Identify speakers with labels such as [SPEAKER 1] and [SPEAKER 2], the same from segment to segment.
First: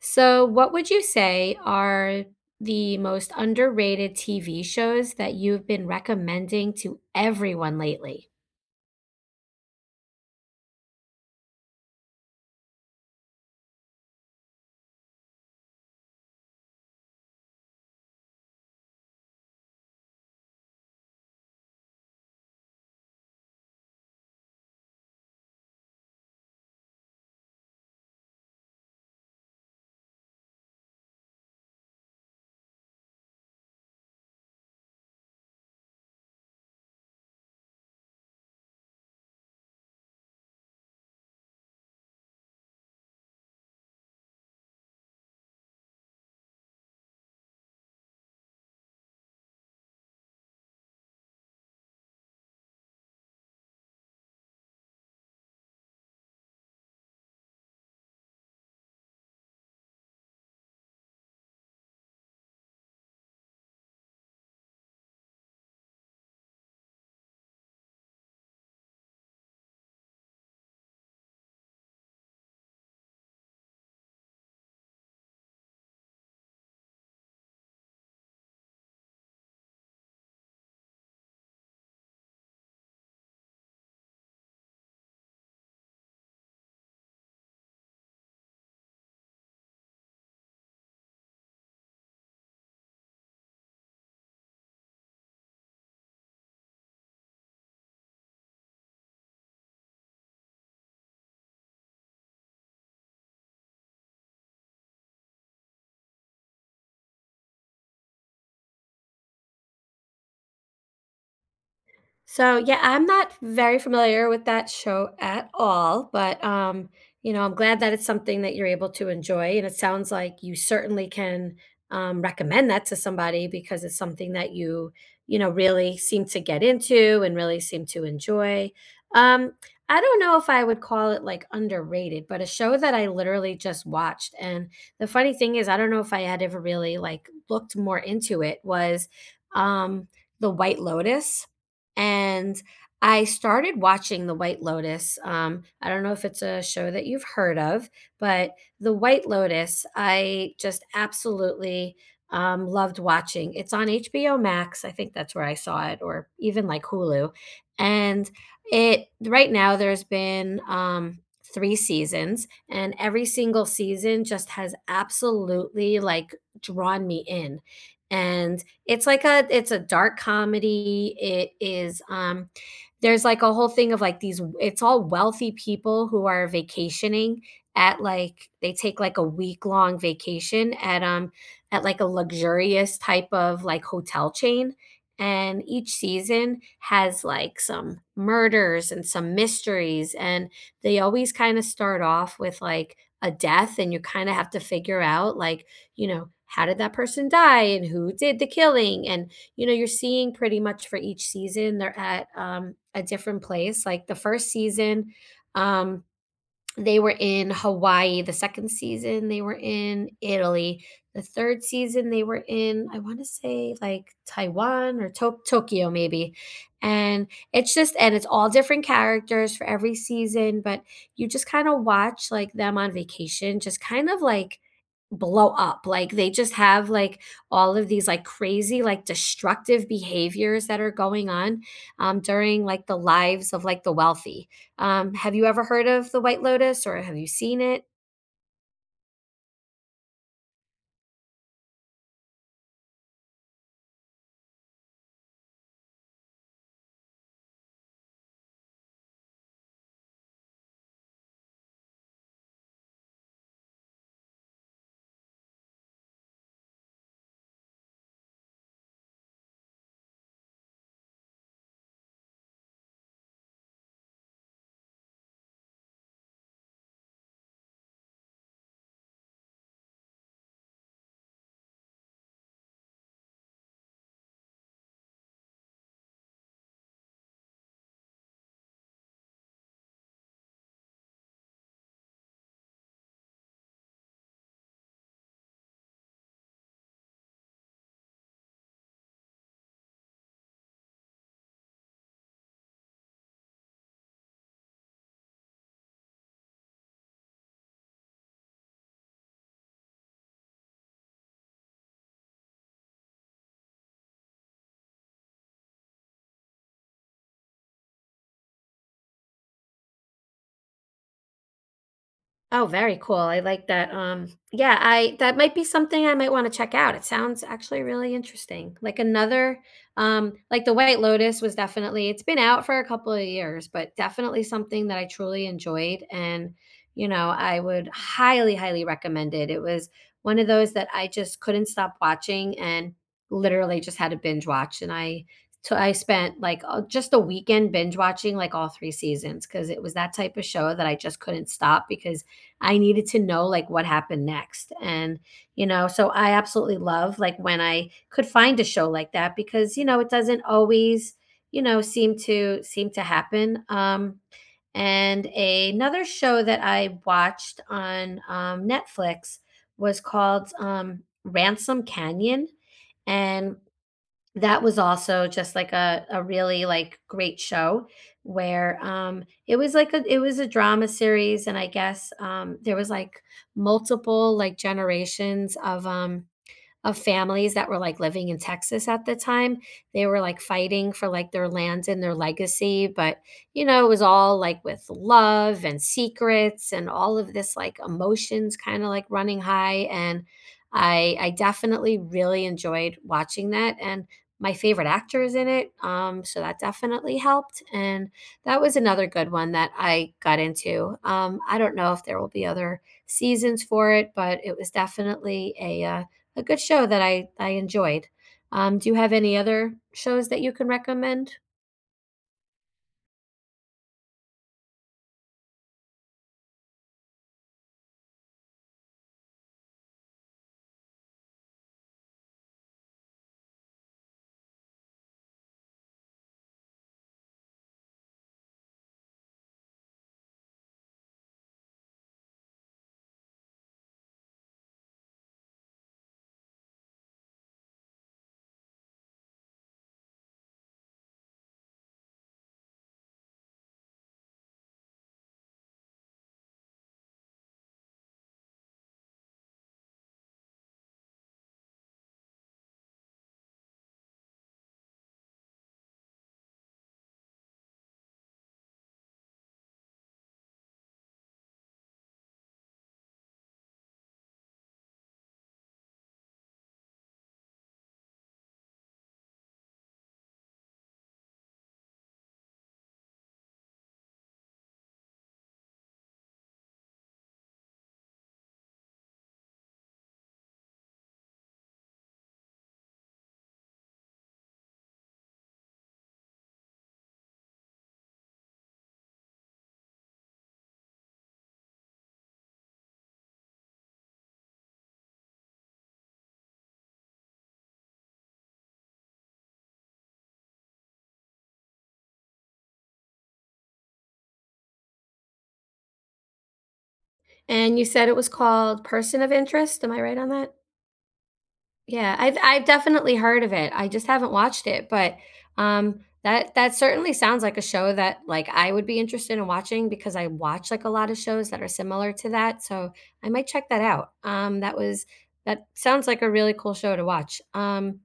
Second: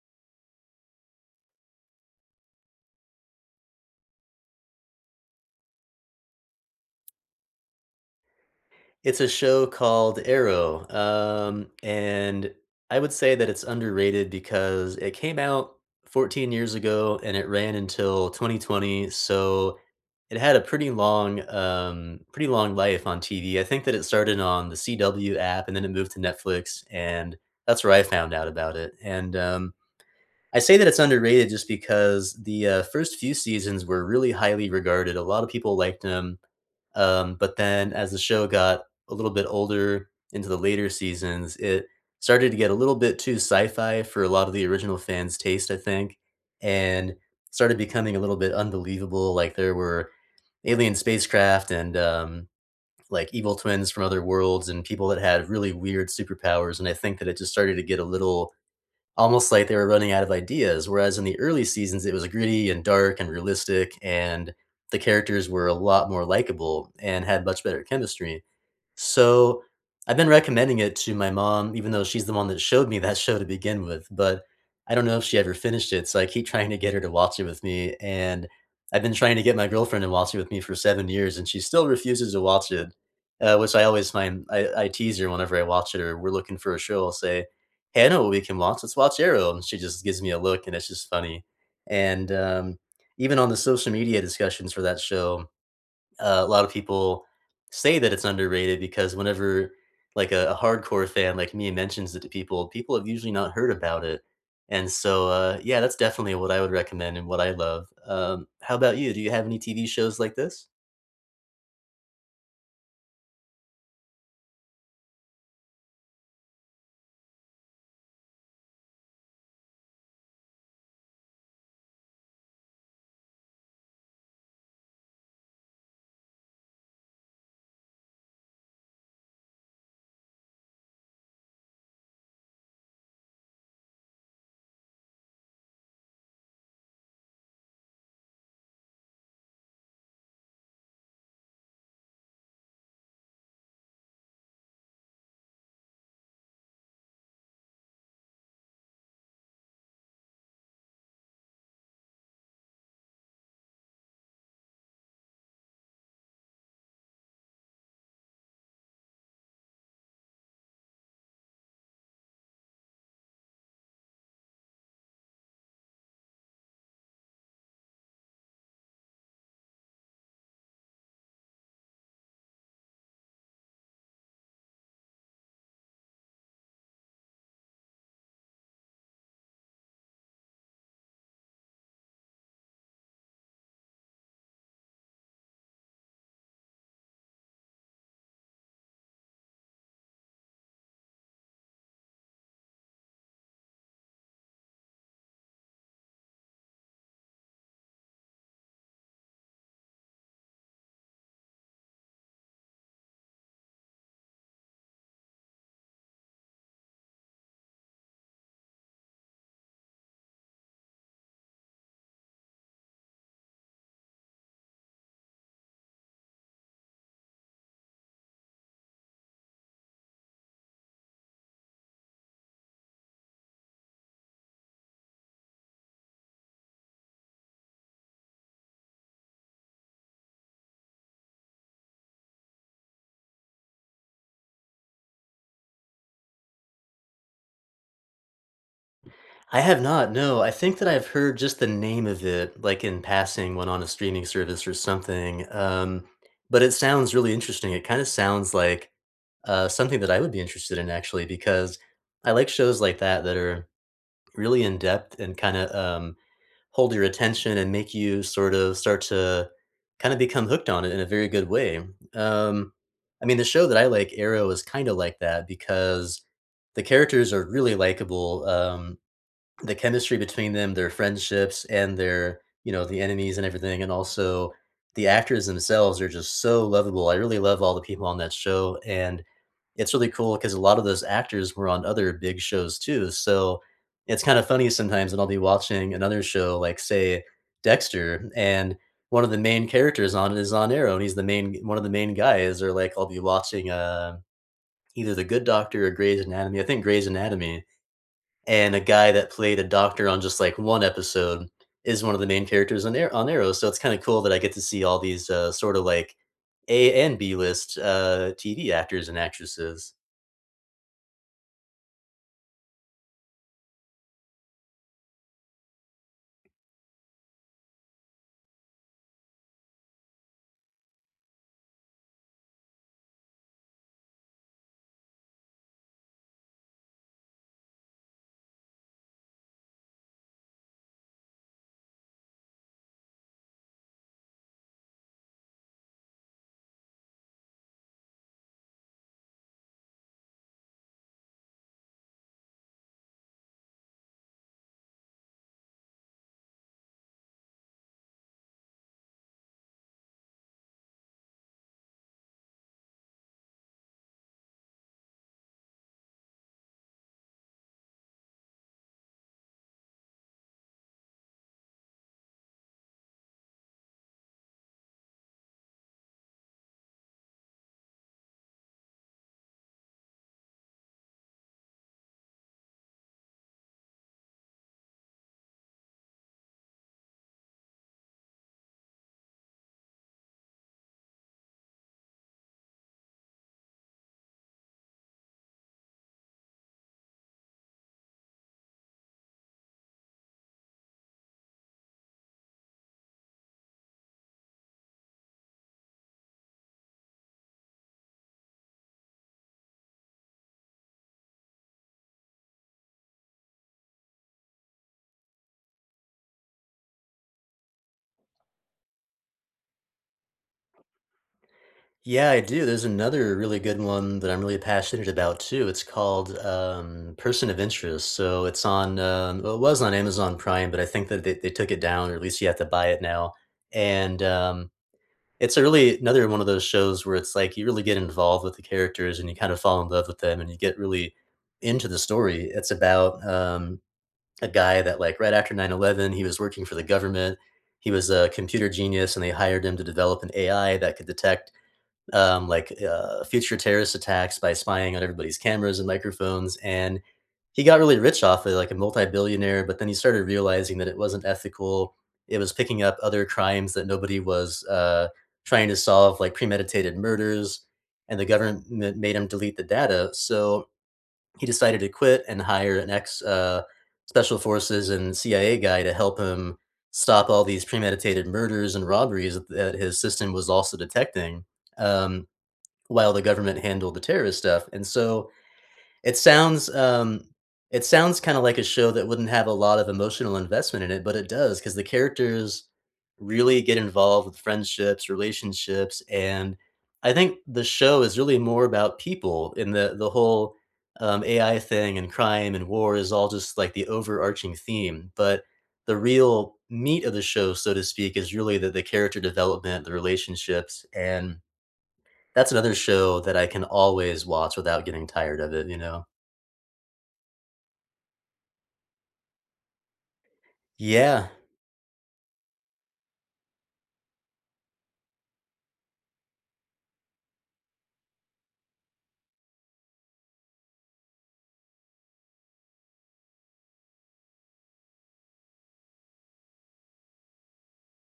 [SPEAKER 1] So, what would you say are the most underrated TV shows that you've been recommending to everyone lately?
[SPEAKER 2] It's a show called Arrow, and I would say that it's underrated because it came out 14 years ago and it ran until 2020, so it had a pretty long, pretty long life on TV. I think that it started on the CW app and then it moved to Netflix, and that's where I found out about it, and I say that it's underrated just because the first few seasons were really highly regarded. A lot of people liked them. But then as the show got a little bit older into the later seasons, it started to get a little bit too sci-fi for a lot of the original fans' taste, I think, and started becoming a little bit unbelievable. Like there were alien spacecraft and like evil twins from other worlds and people that had really weird superpowers, and I think that it just started to get a little almost like they were running out of ideas. Whereas in the early seasons, it was gritty and dark and realistic, and the characters were a lot more likable and had much better chemistry. So I've been recommending it to my mom, even though she's the one that showed me that show to begin with. But I don't know if she ever finished it. So I keep trying to get her to watch it with me. And I've been trying to get my girlfriend to watch it with me for 7 years, and she still refuses to watch it, which I always find I tease her whenever I watch it or we're looking for a show. I'll say, Hannah we can watch. Let's watch Arrow. And she just gives me a look, and it's just funny. And Even on the social media discussions for that show, a lot of people say that it's underrated because whenever like a hardcore fan like me mentions it to people, people have usually not heard about it. And so, yeah, that's definitely what I would recommend and what I love. How about you? Do you have any TV shows like this?
[SPEAKER 1] So, yeah, I'm not very familiar with that show at all, but you know, I'm glad that it's something that you're able to enjoy, and it sounds like you certainly can recommend that to somebody because it's something that you know, really seem to get into and really seem to enjoy. Um, I don't know if I would call it like underrated, but a show that I literally just watched, and the funny thing is, I don't know if I had ever really like looked more into it was um, The White Lotus, and I started watching The White Lotus. I don't know if it's a show that you've heard of, but The White Lotus, I just absolutely loved watching. It's on HBO Max. I think that's where I saw it, or even like Hulu. And it right now there's been three seasons, and every single season just has absolutely like drawn me in. And it's a dark comedy. It is, there's, like, a whole thing of, like, these it's all wealthy people who are vacationing at, like they take, like, a week-long vacation at, like, a luxurious type of, like, hotel chain, and each season has, like, some murders and some mysteries, and they always kinda start off with, like, a death, and you kinda have to figure out, like, you know, how did that person die and who did the killing? And, you know, you're seeing pretty much for each season, they're at a different place. Like the first season, um, they were in Hawaii. The second season, they were in Italy. The third season, they were in, I want to say like Taiwan or Tokyo, maybe. And it's just, and it's all different characters for every season, but you just kind of watch like them on vacation, just kind of like blow up. Like they just have like all of these like crazy, like destructive behaviors that are going on during like the lives of like the wealthy. Have you ever heard of the White Lotus or have you seen it?
[SPEAKER 2] I have not, no, I think that I've heard just the name of it, like, in passing when on a streaming service or something, but it sounds really interesting, it kinda sounds like, something that I would be interested in actually because I like shows like that that are really in-depth and kinda, hold your attention and make you sort of start to kinda become hooked on it in a very good way, um, I mean, the show that I like, Arrow, is kinda like that because the characters are really likable, the chemistry between them, their friendships and their, you know, the enemies and everything, and also the actors themselves are just so lovable. I really love all the people on that show, and it's really cool because a lot of those actors were on other big shows too. So it's kind of funny sometimes when I'll be watching another show, like say Dexter, and one of the main characters on it is on Arrow, and he's the main one of the main guys. Or like I'll be watching either The Good Doctor or Grey's Anatomy. I think Grey's Anatomy, and a guy that played a doctor on just, like, one episode is one of the main characters on Ar on Arrow, so it's kinda cool that I get to see all these, sorta, like, A and B-list, TV actors and actresses.
[SPEAKER 1] Oh, very cool. I like that. Yeah, I that might be something I might want to check out. It sounds actually really interesting. Like another, like the White Lotus was definitely it's been out for a couple of years, but definitely something that I truly enjoyed and you know, I would highly, highly recommend it. It was one of those that I just couldn't stop watching and literally just had to binge watch. And I, so I spent like just a weekend binge watching like all three seasons because it was that type of show that I just couldn't stop because I needed to know like what happened next. And, you know, so I absolutely love like when I could find a show like that because, you know, it doesn't always, you know, seem to happen. And another show that I watched on Netflix was called Ransom Canyon. And that was also just like a really like great show where it was a drama series, and I guess there was like multiple like generations of families that were like living in Texas at the time. They were like fighting for like their land and their legacy, but you know, it was all like with love and secrets and all of this like emotions kind of like running high, and I definitely really enjoyed watching that, and my favorite actor is in it. So that definitely helped, and that was another good one that I got into. I don't know if there will be other seasons for it, but it was definitely a good show that I enjoyed. Do you have any other shows that you can recommend?
[SPEAKER 2] Yeah, I do, there's another really good one that I'm really passionate about too, it's called, Person of Interest, so it's on, well, it was on Amazon Prime, but I think that they took it down, or at least you have to buy it now, and. It's a really another one of those shows where it's like you really get involved with the characters and you kind of fall in love with them and you get really into the story. It's about, a guy that, like, right after 9/11, he was working for the government. He was a computer genius, and they hired him to develop an AI that could detect future terrorist attacks by spying on everybody's cameras and microphones. And he got really rich off it, like a multi-billionaire. But then he started realizing that it wasn't ethical. It was picking up other crimes that nobody was trying to solve, like premeditated murders. And the government made him delete the data. So he decided to quit and hire an ex special forces and CIA guy to help him stop all these premeditated murders and robberies that his system was also detecting. Um, while the government handled the terrorist stuff. And so, it sounds um it sounds kind of like a show that wouldn't have a lot of emotional investment in it, but it does because the characters really get involved with friendships, relationships, and I think the show is really more about people and the whole AI thing and crime and war is all just like the overarching theme. But the real meat of the show, so to speak, is really the character development, the relationships, and that's another show that I can always watch without getting tired of it, you know?
[SPEAKER 1] And you said it was called Person of Interest. Am I right on that?
[SPEAKER 2] Yeah.
[SPEAKER 1] Yeah, I've definitely heard of it. I just haven't watched it, but, that that certainly sounds like a show that, like, I would be interested in watching because I watch, like, a lot of shows that are similar to that, so I might check that out. That was that sounds like a really cool show to watch.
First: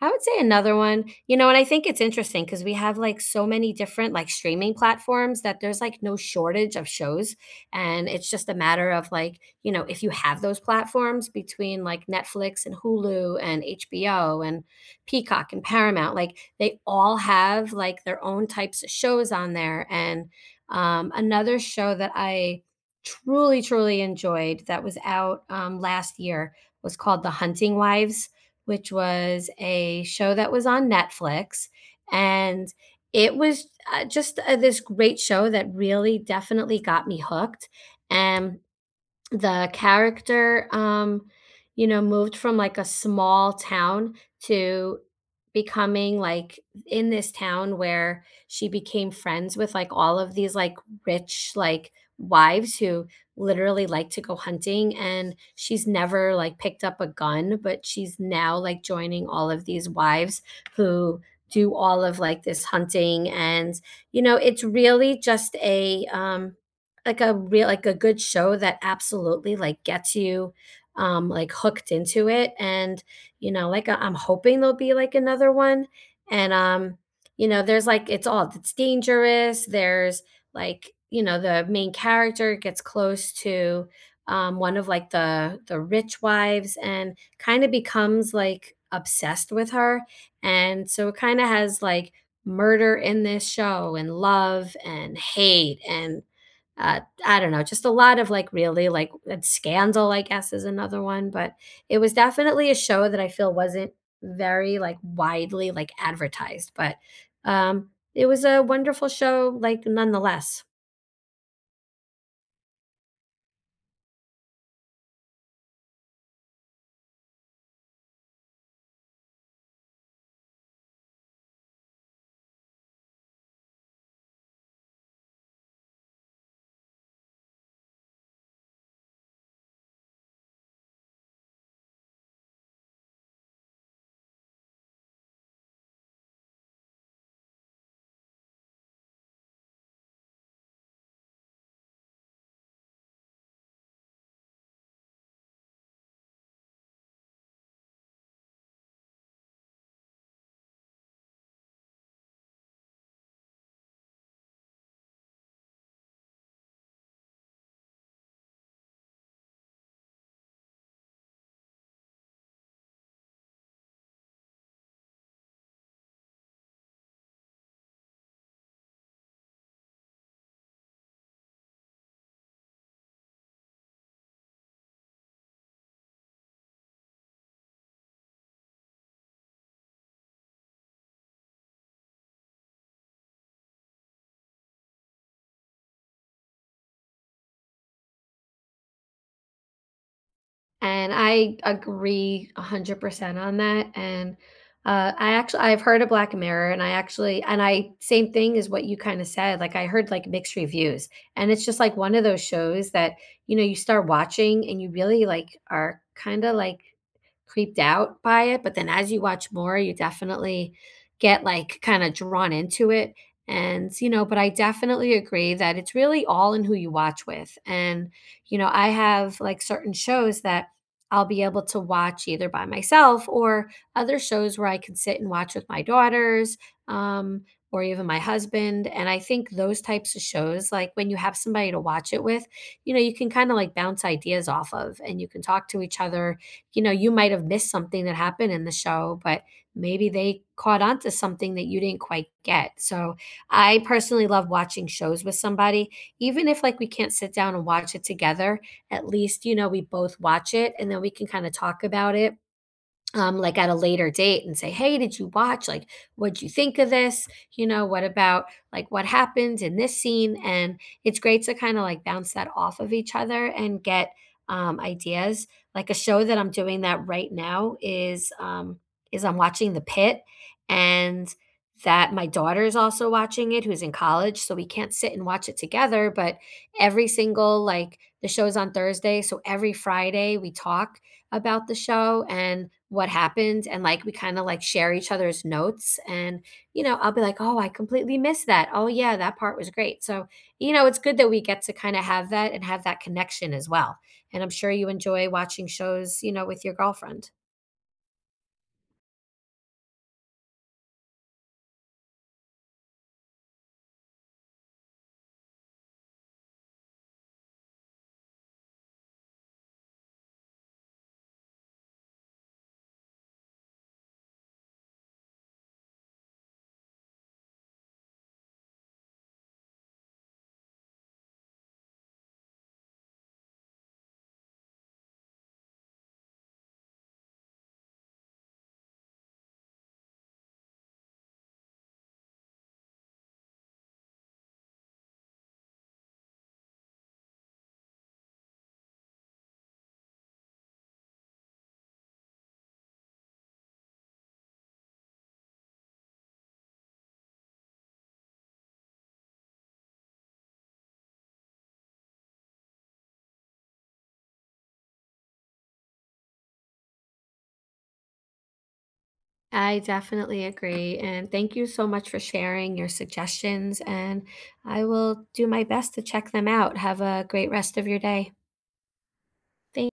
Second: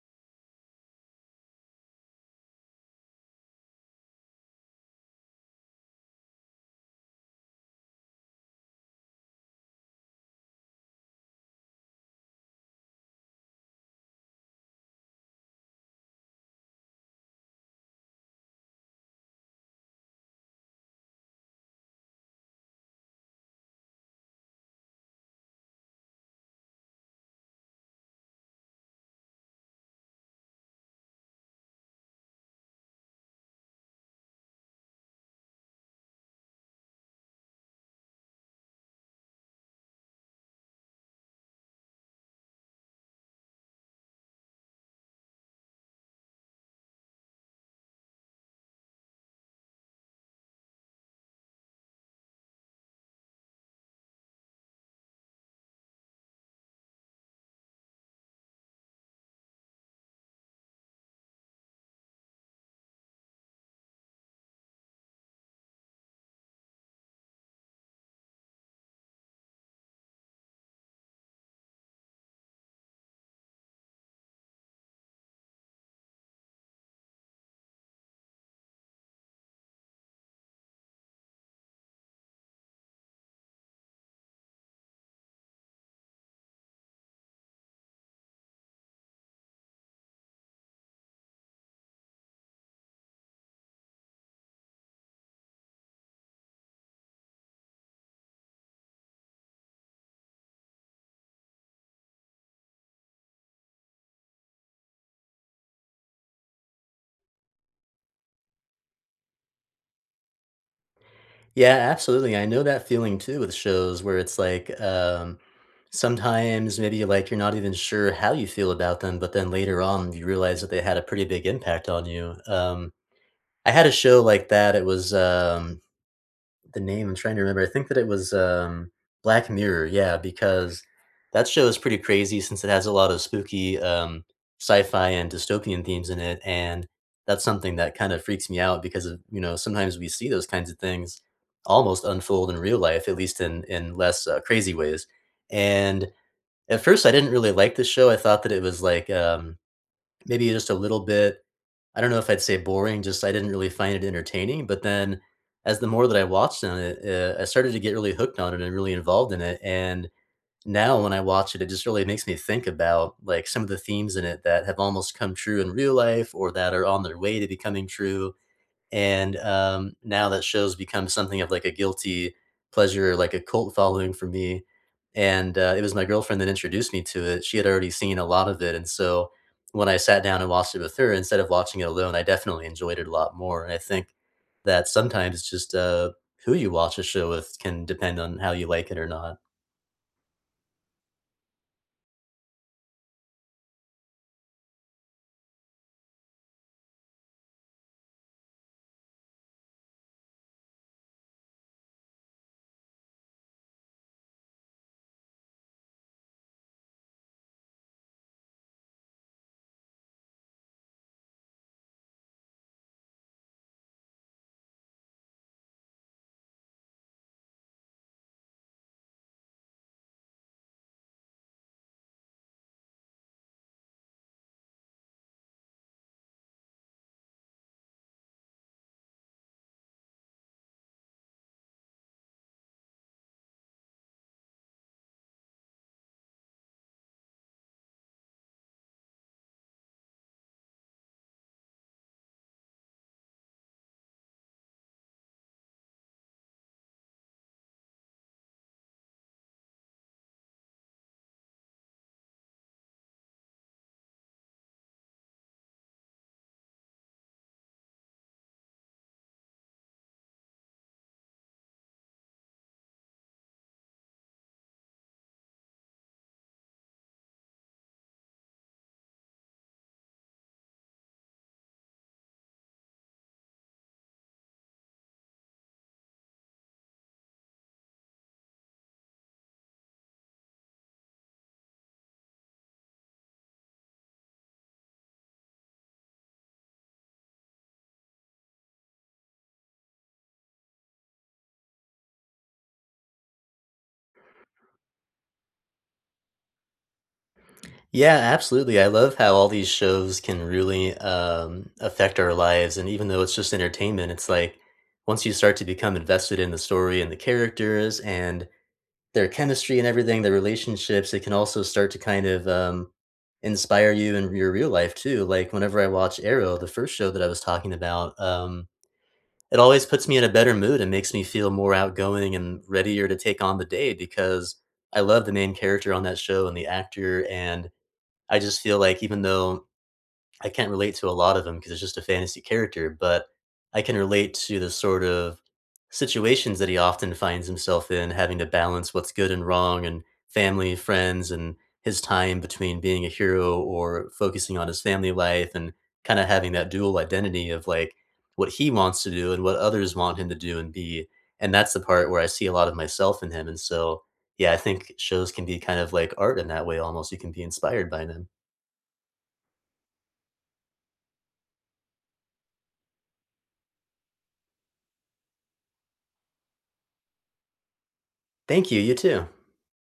[SPEAKER 1] I would say another one you know, and I think it's interesting because we have, like, so many different, like, streaming platforms that there's, like, no shortage of shows, and it's just a matter of like, you know, if you have those platforms between like Netflix and Hulu and HBO and Peacock and Paramount, like they all have like their own types of shows on there. And another show that I truly, truly enjoyed that was out last year was called The Hunting Wives, which was a show that was on Netflix. And it was, just, this great show that really definitely got me hooked, and the character, you know, moved from, like, a small town to becoming, like, in this town where she became friends with, like, all of these, like, rich, like, wives who literally like to go hunting, and she's never, like, picked up a gun, but she's now, like, joining all of these wives who do all of, like, this hunting, and, you know, it's really just a, like a real like a good show that absolutely, like, gets you, like, hooked into it, and, you know, like, I'm hoping there'll be, like, another one, and, you know, there's, like it's all it's dangerous, there's, like, you know, the main character gets close to, one of, like, the rich wives and kinda becomes, like, obsessed with her, and so it kinda has, like, murder in this show and love and hate and I don't know, just a lot of, like, really, like, Scandal, I guess, is another one, but it was definitely a show that I feel wasn't very, like, widely, like, advertised, but, it was a wonderful show, like, nonetheless.
[SPEAKER 2] Yeah, absolutely, I know that feeling too with shows where it's like, sometimes maybe, like, you're not even sure how you feel about them, but then later on, you realize that they had a pretty big impact on you, I had a show like that, it was, the name, I'm trying to remember. I think that it was, Black Mirror, yeah, because that show is pretty crazy since it has a lot of spooky, sci-fi and dystopian themes in it, and that's something that kind of freaks me out because of you know, sometimes we see those kinds of things almost unfold in real life, at least in less, crazy ways, and at first, I didn't really like the show. I thought that it was, like, maybe just a little bit I don't know if I'd say boring, just I didn't really find it entertaining, but then as the more that I watched on it, I started to get really hooked on it and really involved in it, and now when I watch it, it just really makes me think about, like, some of the themes in it that have almost come true in real life or that are on their way to becoming true, and now that show's become something of, like, a guilty pleasure, like a cult following for me, and it was my girlfriend that introduced me to it. She had already seen a lot of it, and so when I sat down and watched it with her, instead of watching it alone, I definitely enjoyed it a lot more, and I think that sometimes just, who you watch a show with can depend on how you like it or not.
[SPEAKER 1] And I agree 100% on that, and, I actually I've heard of Black Mirror, and I actually and I same thing as what you kinda said, like, I heard, like, mixed reviews, and it's just, like, one of those shows that, you know, you start watching and you really, like, are kinda, like, creeped out by it, but then as you watch more, you definitely get, like, kinda drawn into it, and, you know, but I definitely agree that it's really all in who you watch with, and, you know, I have, like, certain shows that I'll be able to watch either by myself, or other shows where I can sit and watch with my daughters um, or even my husband. And I think those types of shows, like when you have somebody to watch it with, you know, you can kind of like bounce ideas off of and you can talk to each other. You know, you might have missed something that happened in the show, but maybe they caught on to something that you didn't quite get. So I personally love watching shows with somebody, even if like we can't sit down and watch it together, at least, you know, we both watch it and then we can kind of talk about it like at a later date and say, "Hey, did you watch? Like, what'd you think of this? You know, what about like what happened in this scene?" And it's great to kind of like bounce that off of each other and get ideas. Like a show that I'm doing that right now is I'm watching The Pit, and that my daughter is also watching it, who's in college, so we can't sit and watch it together. But every single like the show's on Thursday, so every Friday we talk about the show and what happened, and like we kind of like share each other's notes, and you know, I'll be like, oh, I completely missed that. Oh, yeah, that part was great. So you know, it's good that we get to kind of have that and have that connection as well, and I'm sure you enjoy watching shows, you know, with your girlfriend.
[SPEAKER 2] Yeah, absolutely. I love how all these shows can really affect our lives. And even though it's just entertainment, it's like once you start to become invested in the story and the characters and their chemistry and everything, their relationships, it can also start to kind of inspire you in your real life too. Like whenever I watch Arrow, the first show that I was talking about, it always puts me in a better mood and makes me feel more outgoing and readier to take on the day because I love the main character on that show and the actor and I just feel like even though I can't relate to a lot of them because it's just a fantasy character, but I can relate to the sort of situations that he often finds himself in, having to balance what's good and wrong and family, friends, and his time between being a hero or focusing on his family life and kind of having that dual identity of like what he wants to do and what others want him to do and be. And that's the part where I see a lot of myself in him. And so, yeah, I think shows can be kind of like art in that way almost. You can be inspired by them.
[SPEAKER 1] I definitely agree. And thank you so much for sharing your suggestions. And I will do my best to check them out. Have a great rest of your day.
[SPEAKER 2] Thank you. You too.
[SPEAKER 1] Thank